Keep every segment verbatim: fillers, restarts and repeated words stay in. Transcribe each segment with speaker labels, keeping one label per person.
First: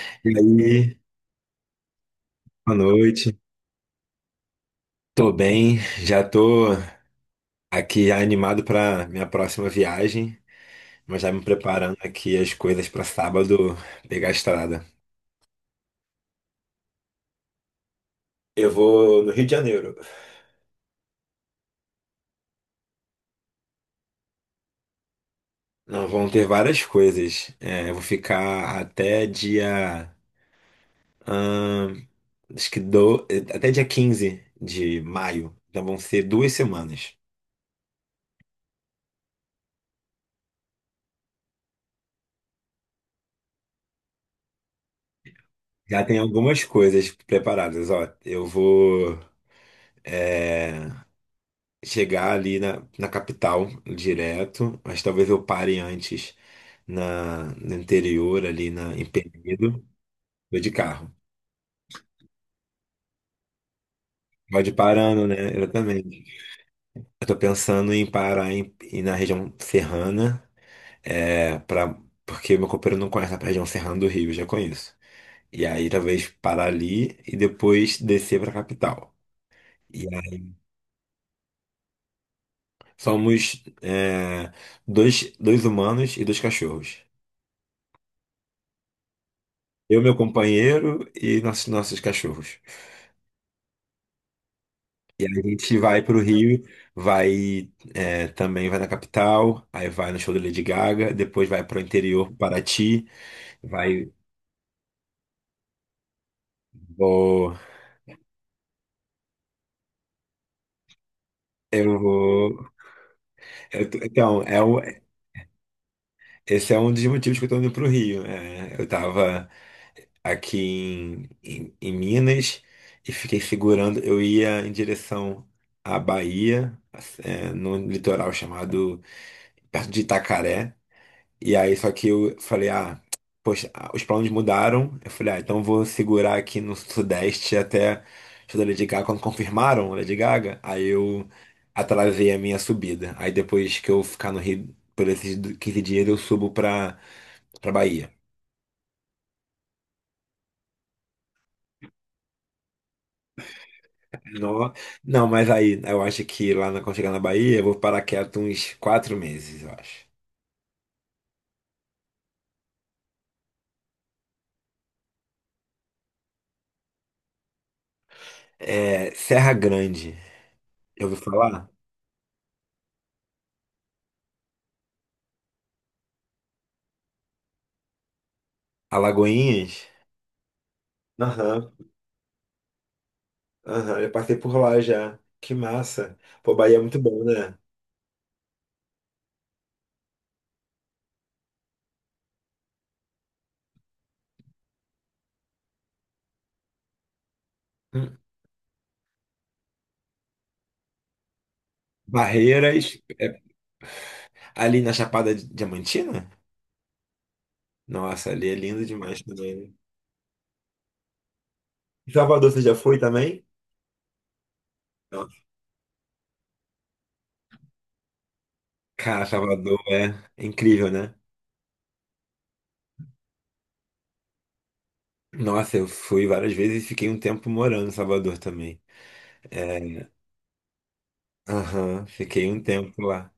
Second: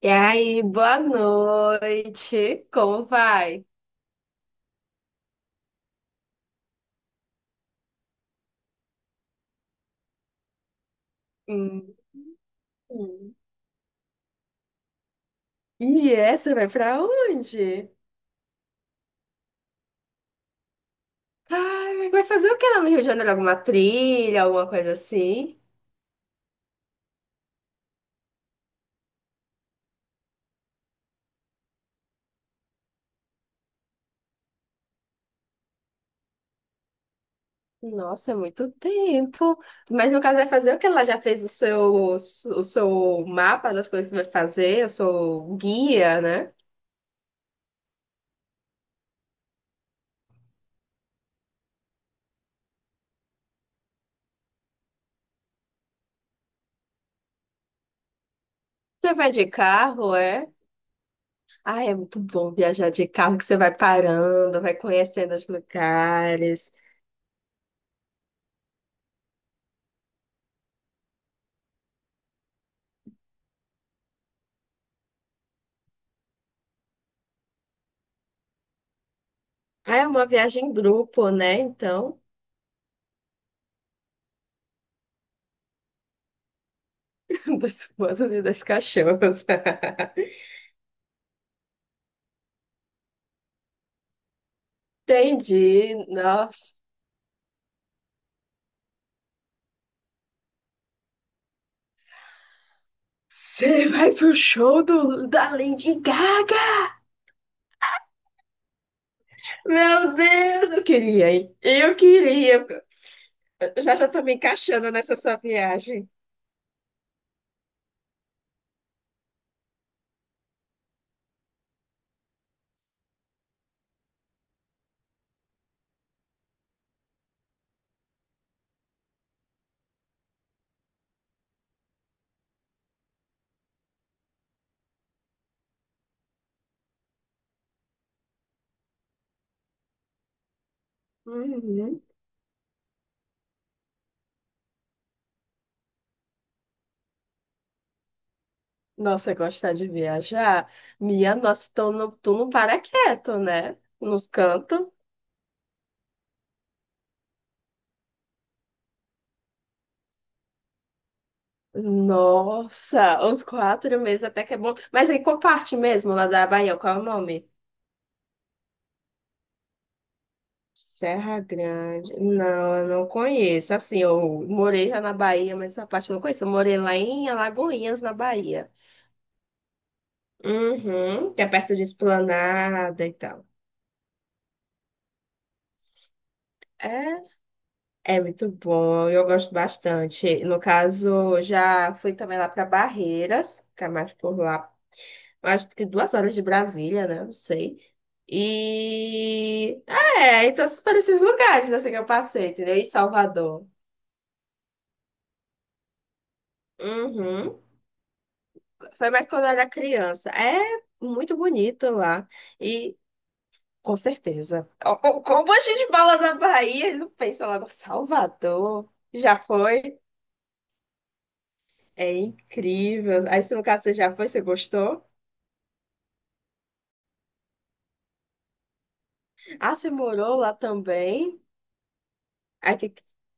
Speaker 1: E
Speaker 2: E
Speaker 1: aí, boa
Speaker 2: aí,
Speaker 1: noite.
Speaker 2: boa
Speaker 1: Como
Speaker 2: noite.
Speaker 1: vai?
Speaker 2: Tô bem, já tô aqui animado para minha próxima viagem, mas já me
Speaker 1: Hum.
Speaker 2: preparando aqui as coisas para
Speaker 1: Hum.
Speaker 2: sábado pegar a estrada.
Speaker 1: E essa vai pra onde?
Speaker 2: Eu vou no Rio de Janeiro.
Speaker 1: Ai, vai fazer o que lá no Rio de Janeiro? Alguma trilha, alguma coisa assim?
Speaker 2: Não, vão ter várias coisas. É, eu vou ficar até dia, ahn, acho que do, até dia quinze de maio. Então vão ser duas semanas.
Speaker 1: Nossa, é muito tempo. Mas no caso, vai fazer o que ela já fez o seu, o seu mapa das coisas que vai fazer, o seu
Speaker 2: Já tem
Speaker 1: guia, né?
Speaker 2: algumas coisas preparadas. Ó, eu vou. É, chegar ali na, na capital direto, mas talvez eu pare antes na, no interior, ali na, em
Speaker 1: Você vai de
Speaker 2: Penedo,
Speaker 1: carro, é?
Speaker 2: vou de carro.
Speaker 1: Ai, é muito bom viajar de carro, que você vai parando,
Speaker 2: Pode ir
Speaker 1: vai
Speaker 2: parando,
Speaker 1: conhecendo
Speaker 2: né?
Speaker 1: os
Speaker 2: Exatamente.
Speaker 1: lugares.
Speaker 2: Eu tô pensando em parar em, em- na região serrana, é, pra, porque meu companheiro não conhece a região serrana do Rio, eu já conheço. E aí talvez parar ali e depois descer pra capital.
Speaker 1: Ah,
Speaker 2: E
Speaker 1: é uma
Speaker 2: aí,
Speaker 1: viagem em grupo, né? Então,
Speaker 2: somos é, dois, dois humanos e dois cachorros.
Speaker 1: dos humanos e dos cachorros.
Speaker 2: Eu, meu companheiro e nossos, nossos cachorros. E aí a gente vai
Speaker 1: Entendi.
Speaker 2: pro Rio,
Speaker 1: Nossa.
Speaker 2: vai é, também vai na capital, aí vai no show da Lady Gaga, depois vai pro interior, Paraty,
Speaker 1: Você
Speaker 2: vai.
Speaker 1: vai pro show do, da Lady Gaga?
Speaker 2: Vou,
Speaker 1: Meu Deus, eu queria, hein? Eu
Speaker 2: eu
Speaker 1: queria.
Speaker 2: vou.
Speaker 1: Eu
Speaker 2: Eu
Speaker 1: já
Speaker 2: tô-
Speaker 1: já tô me
Speaker 2: então, é, o-
Speaker 1: encaixando nessa sua viagem.
Speaker 2: esse é um dos motivos que eu tô indo pro Rio. Né? Eu tava aqui em, em, em Minas e fiquei segurando. Eu ia em direção à Bahia, é, num litoral chamado perto de Itacaré. E aí, só que eu falei, ah, poxa, ah, os planos mudaram. Eu falei, ah, então vou segurar aqui no Sudeste até o show da Lady Gaga. Quando confirmaram a Lady Gaga, aí eu
Speaker 1: Uhum.
Speaker 2: atrasei a minha subida. Aí depois que eu ficar no Rio por esses du- quinze dias, eu subo pra, pra Bahia.
Speaker 1: Nossa, gostar de viajar? Minha nossa, tu não, tu não para quieto, né? Nos
Speaker 2: Não,
Speaker 1: cantos.
Speaker 2: não, mas aí eu acho que lá na- quando chegar na Bahia, eu vou parar quieto uns quatro meses, eu acho.
Speaker 1: Nossa, os quatro meses até que é bom. Mas em qual parte mesmo, lá da Bahia? Qual é o nome?
Speaker 2: É, Serra Grande. Eu ouvi
Speaker 1: Serra
Speaker 2: falar?
Speaker 1: Grande. Não, eu não conheço. Assim, eu morei já na Bahia, mas essa parte eu não conheço. Eu morei lá em Alagoinhas, na Bahia.
Speaker 2: Alagoinhas?
Speaker 1: Uhum, que é
Speaker 2: Aham.
Speaker 1: perto de Esplanada e tal.
Speaker 2: Aham, eu passei por lá já. Que massa. Pô, Bahia é muito
Speaker 1: É,
Speaker 2: bom, né?
Speaker 1: é muito bom, eu gosto bastante. No caso, já fui também lá para Barreiras, que é mais por lá, acho que duas horas de Brasília, né? Não sei.
Speaker 2: Hum.
Speaker 1: E é, então esses- por esses lugares assim que eu passei, entendeu? E
Speaker 2: Barreiras, é,
Speaker 1: Salvador.
Speaker 2: ali na Chapada Diamantina?
Speaker 1: Uhum.
Speaker 2: Nossa, ali é lindo
Speaker 1: Foi
Speaker 2: demais
Speaker 1: mais quando eu
Speaker 2: também.
Speaker 1: era
Speaker 2: Né?
Speaker 1: criança. É muito bonito
Speaker 2: Em
Speaker 1: lá.
Speaker 2: Salvador, você já
Speaker 1: E
Speaker 2: foi também?
Speaker 1: com certeza. Ó, ó,
Speaker 2: Nossa.
Speaker 1: como a gente fala da Bahia, ele não pensa logo, Salvador.
Speaker 2: Cara,
Speaker 1: Já
Speaker 2: Salvador
Speaker 1: foi?
Speaker 2: é é incrível, né?
Speaker 1: É incrível. Aí, se no caso você já foi, você gostou?
Speaker 2: Nossa, eu fui várias vezes e fiquei um tempo morando em Salvador também.
Speaker 1: Ah, você
Speaker 2: É,
Speaker 1: morou lá também?
Speaker 2: aham, fiquei um
Speaker 1: Aí que,
Speaker 2: tempo lá.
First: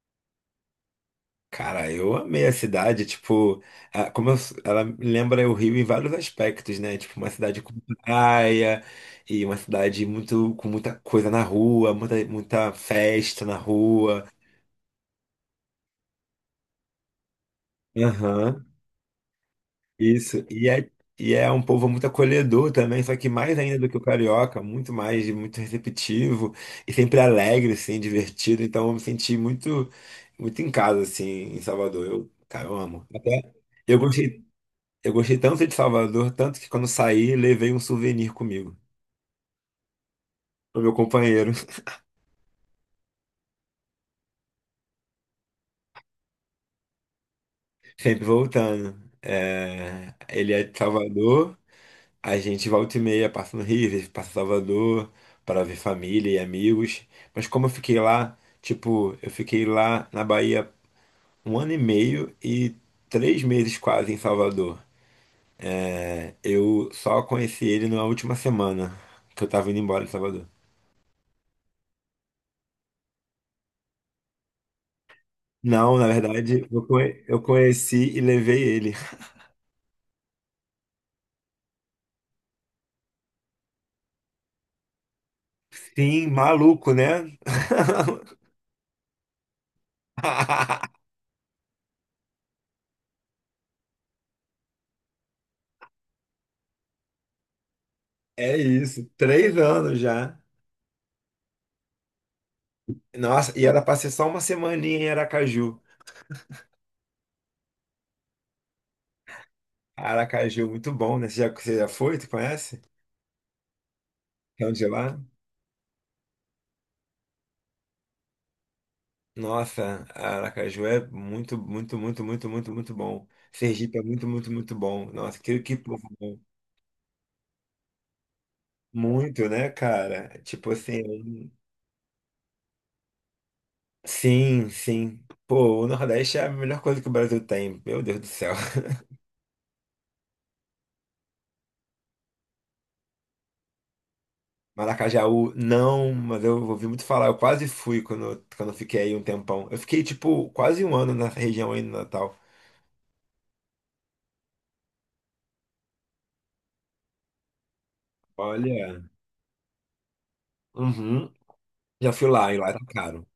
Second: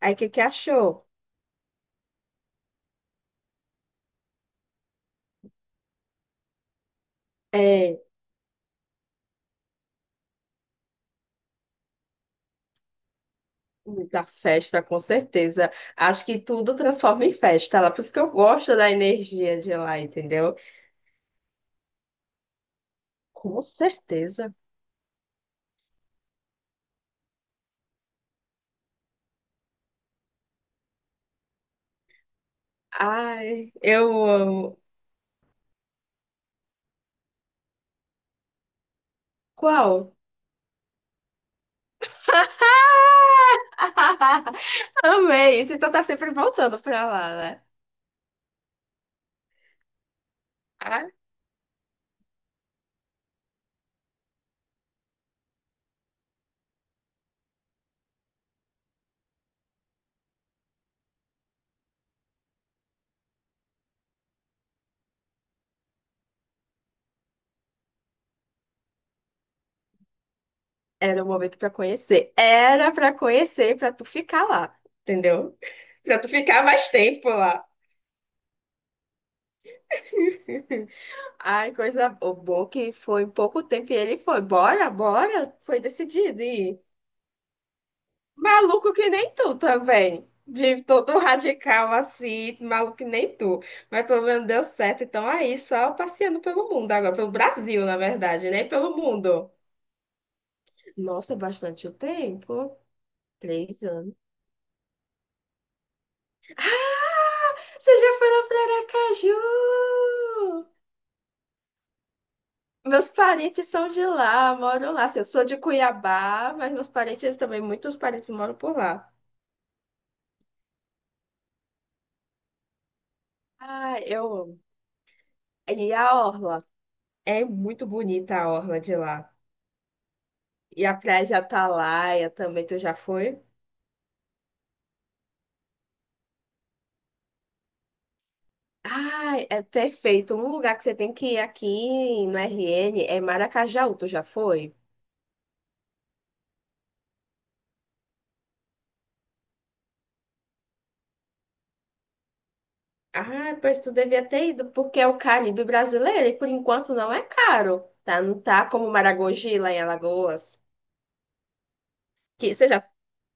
Speaker 1: aí que que achou?
Speaker 2: Cara, eu amei a cidade, tipo, a- como eu- ela lembra o Rio em vários aspectos, né? Tipo, uma cidade com
Speaker 1: É.
Speaker 2: praia e uma cidade muito com muita coisa na rua, muita, muita festa na
Speaker 1: Muita
Speaker 2: rua.
Speaker 1: festa, com certeza. Acho que tudo transforma em festa lá. Por isso que eu
Speaker 2: Aham,
Speaker 1: gosto da energia de lá,
Speaker 2: isso.
Speaker 1: entendeu?
Speaker 2: E é, e é um povo muito acolhedor também, só que mais
Speaker 1: Com
Speaker 2: ainda do que o
Speaker 1: certeza.
Speaker 2: carioca, muito mais, muito receptivo e sempre alegre, assim, divertido. Então eu me senti muito, muito em casa, assim, em Salvador. Eu, cara, eu amo. Até
Speaker 1: Ai,
Speaker 2: eu
Speaker 1: eu
Speaker 2: gostei
Speaker 1: amo.
Speaker 2: Eu gostei tanto de Salvador, tanto que quando saí, levei um souvenir comigo.
Speaker 1: Qual?
Speaker 2: O meu companheiro,
Speaker 1: Amei isso. Então tá sempre voltando pra lá, né?
Speaker 2: sempre voltando. É, ele é de
Speaker 1: Ah,
Speaker 2: Salvador, a gente volta e meia, passa no Rio, às vezes passa em Salvador, para ver família e amigos. Mas como eu fiquei lá, tipo, eu fiquei lá na Bahia um ano e meio e três meses quase em Salvador. É, eu só conheci ele na última semana que eu tava indo embora de Salvador.
Speaker 1: era o momento pra conhecer. Era pra conhecer, pra tu ficar lá, entendeu?
Speaker 2: Não, na
Speaker 1: Pra tu ficar
Speaker 2: verdade, eu
Speaker 1: mais
Speaker 2: conhe-
Speaker 1: tempo
Speaker 2: eu
Speaker 1: lá.
Speaker 2: conheci e levei ele.
Speaker 1: Ai, coisa boa que foi em pouco tempo e ele foi. Bora, bora. Foi
Speaker 2: Sim,
Speaker 1: decidido ir.
Speaker 2: maluco, né?
Speaker 1: Maluco que nem tu também. De todo radical assim, maluco que nem tu. Mas pelo menos deu certo. Então aí, só passeando pelo mundo agora, pelo Brasil, na verdade,
Speaker 2: É
Speaker 1: nem pelo
Speaker 2: isso,
Speaker 1: mundo.
Speaker 2: três anos já.
Speaker 1: Nossa, é bastante o tempo.
Speaker 2: Nossa, e era
Speaker 1: Três
Speaker 2: pra ser
Speaker 1: anos.
Speaker 2: só uma semaninha em Aracaju.
Speaker 1: Você já foi lá para Aracaju?
Speaker 2: Aracaju, muito bom, né? Você já, você já foi? Tu conhece?
Speaker 1: Meus parentes são de lá,
Speaker 2: É onde é
Speaker 1: moram lá. Assim,
Speaker 2: lá?
Speaker 1: eu sou de Cuiabá, mas meus parentes também, muitos parentes moram por lá.
Speaker 2: Nossa, Aracaju é muito, muito, muito, muito, muito, muito bom.
Speaker 1: Ah,
Speaker 2: Sergipe é
Speaker 1: eu
Speaker 2: muito, muito,
Speaker 1: amo.
Speaker 2: muito bom. Nossa, que, que
Speaker 1: E
Speaker 2: povo
Speaker 1: a
Speaker 2: bom.
Speaker 1: orla? É muito bonita a orla de lá.
Speaker 2: Muito, né, cara? Tipo
Speaker 1: E a praia de
Speaker 2: assim,
Speaker 1: Atalaia também, tu já foi?
Speaker 2: sim, sim. Pô, o Nordeste é a melhor coisa que o Brasil tem. Meu Deus do céu.
Speaker 1: Ai, é perfeito. Um lugar que você tem que ir aqui no R N é Maracajaú, tu já foi?
Speaker 2: Maracajaú, não, mas eu ouvi muito falar. Eu quase fui quando, quando eu fiquei aí um tempão. Eu fiquei, tipo, quase um ano na região aí no Natal.
Speaker 1: Ah, pois tu devia ter ido, porque é o Caribe brasileiro e por enquanto não é caro, tá? Não tá como
Speaker 2: Olha,
Speaker 1: Maragogi lá em Alagoas,
Speaker 2: uhum. Já fui lá
Speaker 1: que
Speaker 2: e
Speaker 1: você
Speaker 2: lá tá
Speaker 1: já
Speaker 2: caro,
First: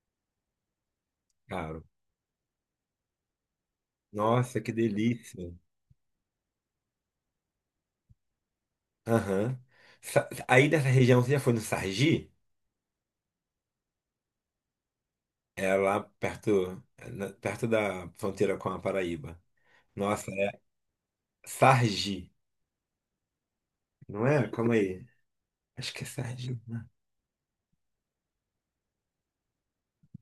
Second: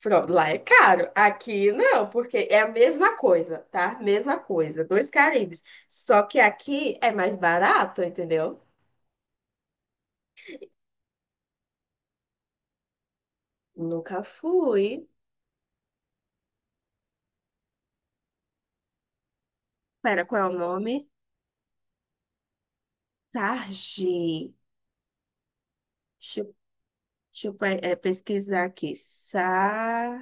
Speaker 1: pronto, lá é caro. Aqui
Speaker 2: caro.
Speaker 1: não, porque é a mesma coisa, tá? Mesma
Speaker 2: Nossa, que
Speaker 1: coisa, dois
Speaker 2: delícia.
Speaker 1: Caribes. Só que aqui é mais barato, entendeu?
Speaker 2: Aham. Sa- Aí nessa região, você já foi no Sargi?
Speaker 1: Nunca fui.
Speaker 2: É lá perto, é na- perto da fronteira com a Paraíba.
Speaker 1: Pera,
Speaker 2: Nossa,
Speaker 1: qual é o
Speaker 2: é
Speaker 1: nome?
Speaker 2: Sargi,
Speaker 1: Sarge.
Speaker 2: não é? Calma aí. Acho que é
Speaker 1: Deixa, eu
Speaker 2: Sargi. Né?
Speaker 1: deixa eu pe- eh, pesquisar aqui. Sa,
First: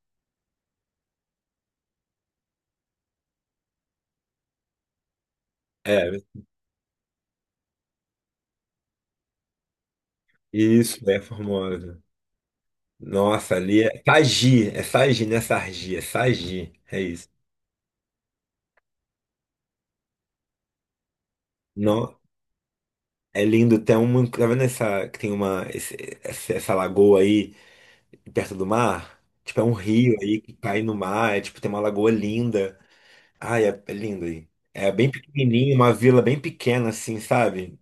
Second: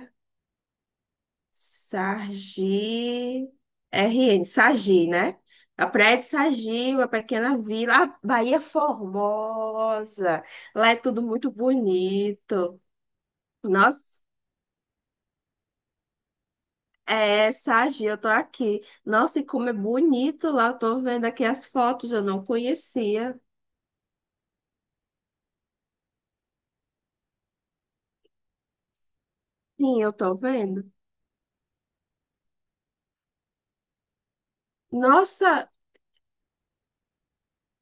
Speaker 1: Sargi R N Sargi, né? A
Speaker 2: É,
Speaker 1: Praia de Sargi, uma pequena vila. Ah, Bahia é Formosa. Lá é
Speaker 2: isso, é
Speaker 1: tudo muito
Speaker 2: Formosa.
Speaker 1: bonito.
Speaker 2: Nossa, ali é
Speaker 1: Nossa,
Speaker 2: Sagi, é Sagi, não é Sargi, é Sagi, é isso.
Speaker 1: é, Sargi, eu tô aqui. Nossa, e como é bonito lá. Eu tô vendo aqui as fotos,
Speaker 2: Não,
Speaker 1: eu não conhecia.
Speaker 2: é lindo, tem uma, tá vendo essa, que tem uma, esse- essa, essa lagoa aí perto do mar? Tipo, é um
Speaker 1: Sim, eu
Speaker 2: rio
Speaker 1: tô
Speaker 2: aí que cai
Speaker 1: vendo.
Speaker 2: no mar, é tipo, tem uma lagoa linda. Ai, é, é lindo aí. É bem
Speaker 1: Nossa,
Speaker 2: pequenininho, uma vila bem pequena assim, sabe?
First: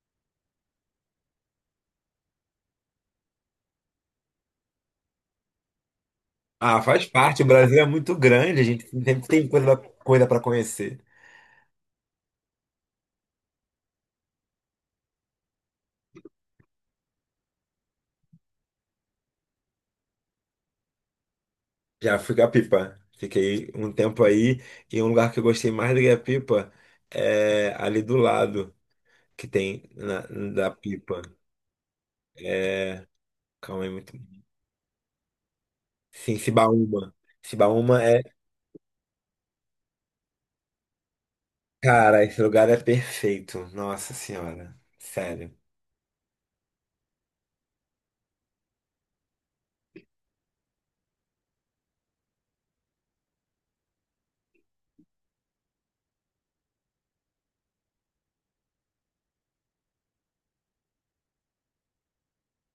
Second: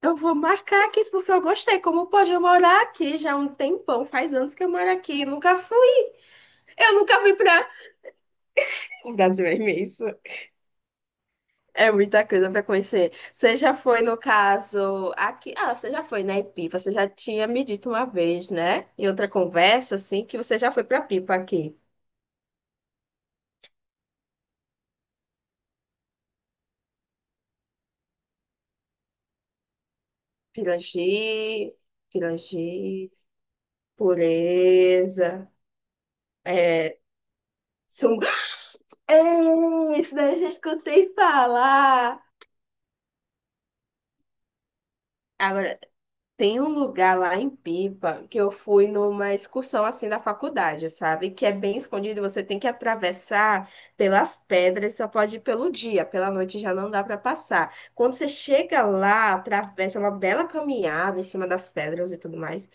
Speaker 1: eu vou marcar aqui porque eu gostei. Como pode eu morar aqui já há um tempão, faz anos que eu moro aqui, nunca fui.
Speaker 2: Ah,
Speaker 1: Eu
Speaker 2: faz
Speaker 1: nunca fui
Speaker 2: parte, o
Speaker 1: para.
Speaker 2: Brasil é muito grande, a gente
Speaker 1: O
Speaker 2: sempre
Speaker 1: Brasil
Speaker 2: tem
Speaker 1: é
Speaker 2: coisa,
Speaker 1: imenso.
Speaker 2: coisa para conhecer.
Speaker 1: É muita coisa para conhecer. Você já foi, no caso, aqui. Ah, você já foi na Pipa, você já tinha me dito uma vez, né? Em outra conversa, assim, que você já foi para Pipa aqui.
Speaker 2: Já fui Gapipa. Fiquei um tempo aí e um lugar que eu gostei mais do Gapipa é ali do lado que tem na, da Pipa.
Speaker 1: Pirangi,
Speaker 2: É,
Speaker 1: Pirangi,
Speaker 2: calma aí, muito.
Speaker 1: Pureza,
Speaker 2: Sim,
Speaker 1: é.
Speaker 2: Cibaúma. Cibaúma
Speaker 1: Sum...
Speaker 2: é,
Speaker 1: Ei, isso daí eu já escutei
Speaker 2: cara,
Speaker 1: falar.
Speaker 2: esse lugar é perfeito. Nossa Senhora, sério.
Speaker 1: Agora, tem um lugar lá em Pipa que eu fui numa excursão assim da faculdade, sabe? Que é bem escondido, você tem que atravessar pelas pedras, só pode ir pelo dia, pela noite já não dá para passar. Quando você chega lá, atravessa uma bela caminhada em cima das pedras e tudo mais.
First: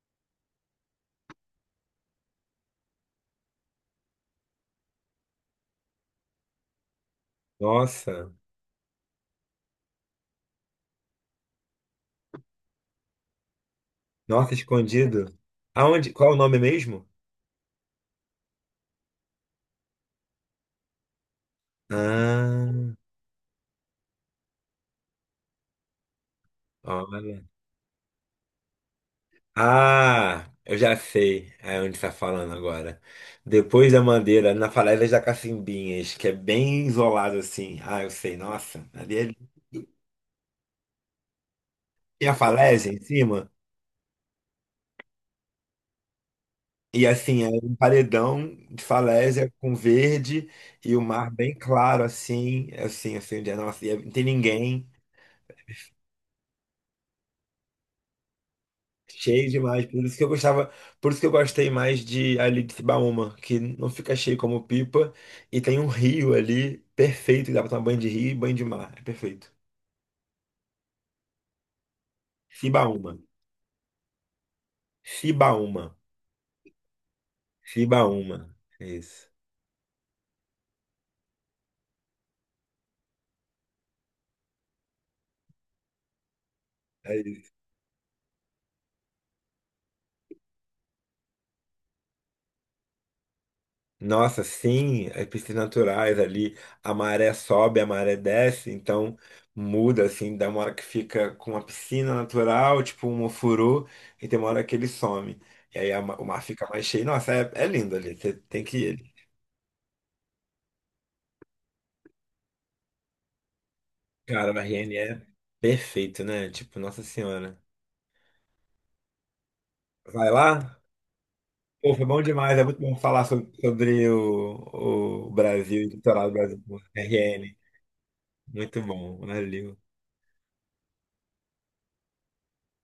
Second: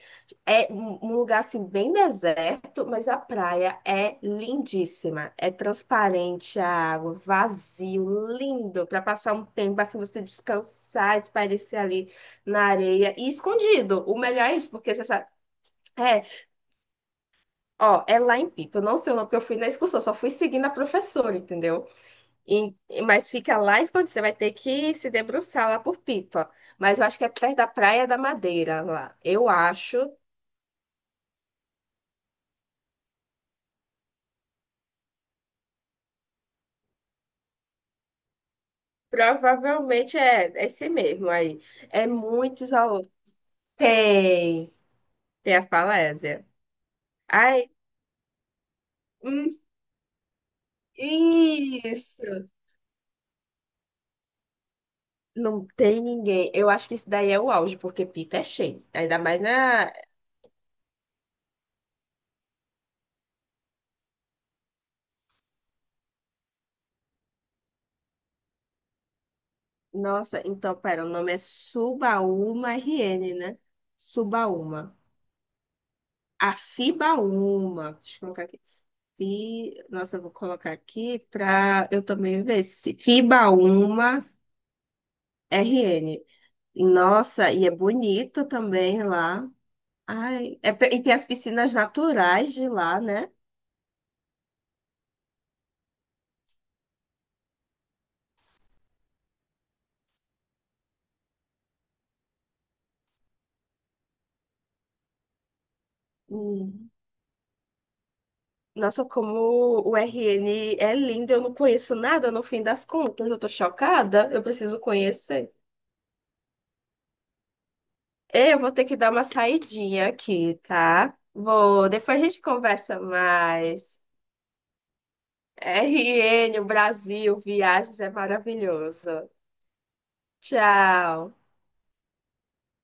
Speaker 1: É um um lugar assim bem deserto, mas a praia é lindíssima. É transparente a água, vazio,
Speaker 2: Nossa,
Speaker 1: lindo para passar um tempo assim você descansar, espairecer ali na areia e escondido. O melhor
Speaker 2: nossa,
Speaker 1: é isso, porque você sabe.
Speaker 2: escondido. Aonde?
Speaker 1: É,
Speaker 2: Qual é o nome mesmo?
Speaker 1: ó, é lá em Pipa. Eu não sei o nome, porque eu fui na excursão, só fui seguindo a professora, entendeu? E-
Speaker 2: Ah,
Speaker 1: mas fica lá escondido. Você vai ter que se debruçar lá por Pipa. Mas eu acho que é
Speaker 2: olha.
Speaker 1: perto da Praia da Madeira lá. Eu acho.
Speaker 2: Ah, eu já sei é onde está falando agora. Depois da Mandeira, na Falésias da Cacimbinhas, que é bem isolado assim. Ah, eu sei, nossa. Ali é-
Speaker 1: Provavelmente é é esse mesmo aí. É
Speaker 2: tem a
Speaker 1: muito
Speaker 2: falésia em
Speaker 1: isolado.
Speaker 2: cima.
Speaker 1: Tem. Tem a falésia.
Speaker 2: E assim, é
Speaker 1: Ai,
Speaker 2: um paredão de
Speaker 1: hum,
Speaker 2: falésia com verde e o mar bem claro,
Speaker 1: isso.
Speaker 2: assim, assim, assim, onde é, nossa, e é, não tem ninguém.
Speaker 1: Não tem ninguém. Eu acho que isso daí é o auge, porque Pipa é cheio. Ainda mais
Speaker 2: Cheio demais.
Speaker 1: na.
Speaker 2: Por isso que eu gostava, por isso que eu gostei mais de ali de Cibaúma, que não fica cheio como Pipa e tem um rio ali perfeito, dá pra tomar banho de rio e banho de mar. É perfeito.
Speaker 1: Nossa, então, pera, o nome é Subaúma
Speaker 2: Cibaúma.
Speaker 1: R N, né? Subaúma.
Speaker 2: Cibaúma.
Speaker 1: Afibaúma. Deixa eu colocar
Speaker 2: Cibaúma.
Speaker 1: aqui.
Speaker 2: É isso.
Speaker 1: Fi... Nossa, eu vou colocar aqui para eu também ver se Fibaúma R N.
Speaker 2: É
Speaker 1: Nossa, e é bonito também lá. Ai, é pe- E tem as piscinas naturais de lá, né?
Speaker 2: Nossa, sim, as piscinas naturais ali, a maré sobe, a maré desce, então muda assim, dá uma hora que fica com uma piscina natural, tipo um ofurô, e tem uma hora que ele some. E aí a ma- o mar fica mais
Speaker 1: Hum.
Speaker 2: cheio. Nossa, é, é lindo ali, você tem que
Speaker 1: Nossa,
Speaker 2: ir.
Speaker 1: como o R N é lindo, eu não conheço nada no fim das contas, eu tô chocada, eu
Speaker 2: Cara, o
Speaker 1: preciso
Speaker 2: R N é
Speaker 1: conhecer.
Speaker 2: perfeito, né? Tipo, Nossa Senhora.
Speaker 1: Eu vou ter que dar uma saidinha
Speaker 2: Vai
Speaker 1: aqui,
Speaker 2: lá?
Speaker 1: tá? Vou,
Speaker 2: Pô, foi
Speaker 1: depois
Speaker 2: bom
Speaker 1: a gente
Speaker 2: demais, é muito bom
Speaker 1: conversa
Speaker 2: falar sobre,
Speaker 1: mais.
Speaker 2: sobre o, o Brasil, o
Speaker 1: R
Speaker 2: litoral do
Speaker 1: N,
Speaker 2: Brasil,
Speaker 1: o
Speaker 2: o
Speaker 1: Brasil,
Speaker 2: R N.
Speaker 1: viagens é
Speaker 2: Muito bom,
Speaker 1: maravilhoso.
Speaker 2: valeu.
Speaker 1: Tchau.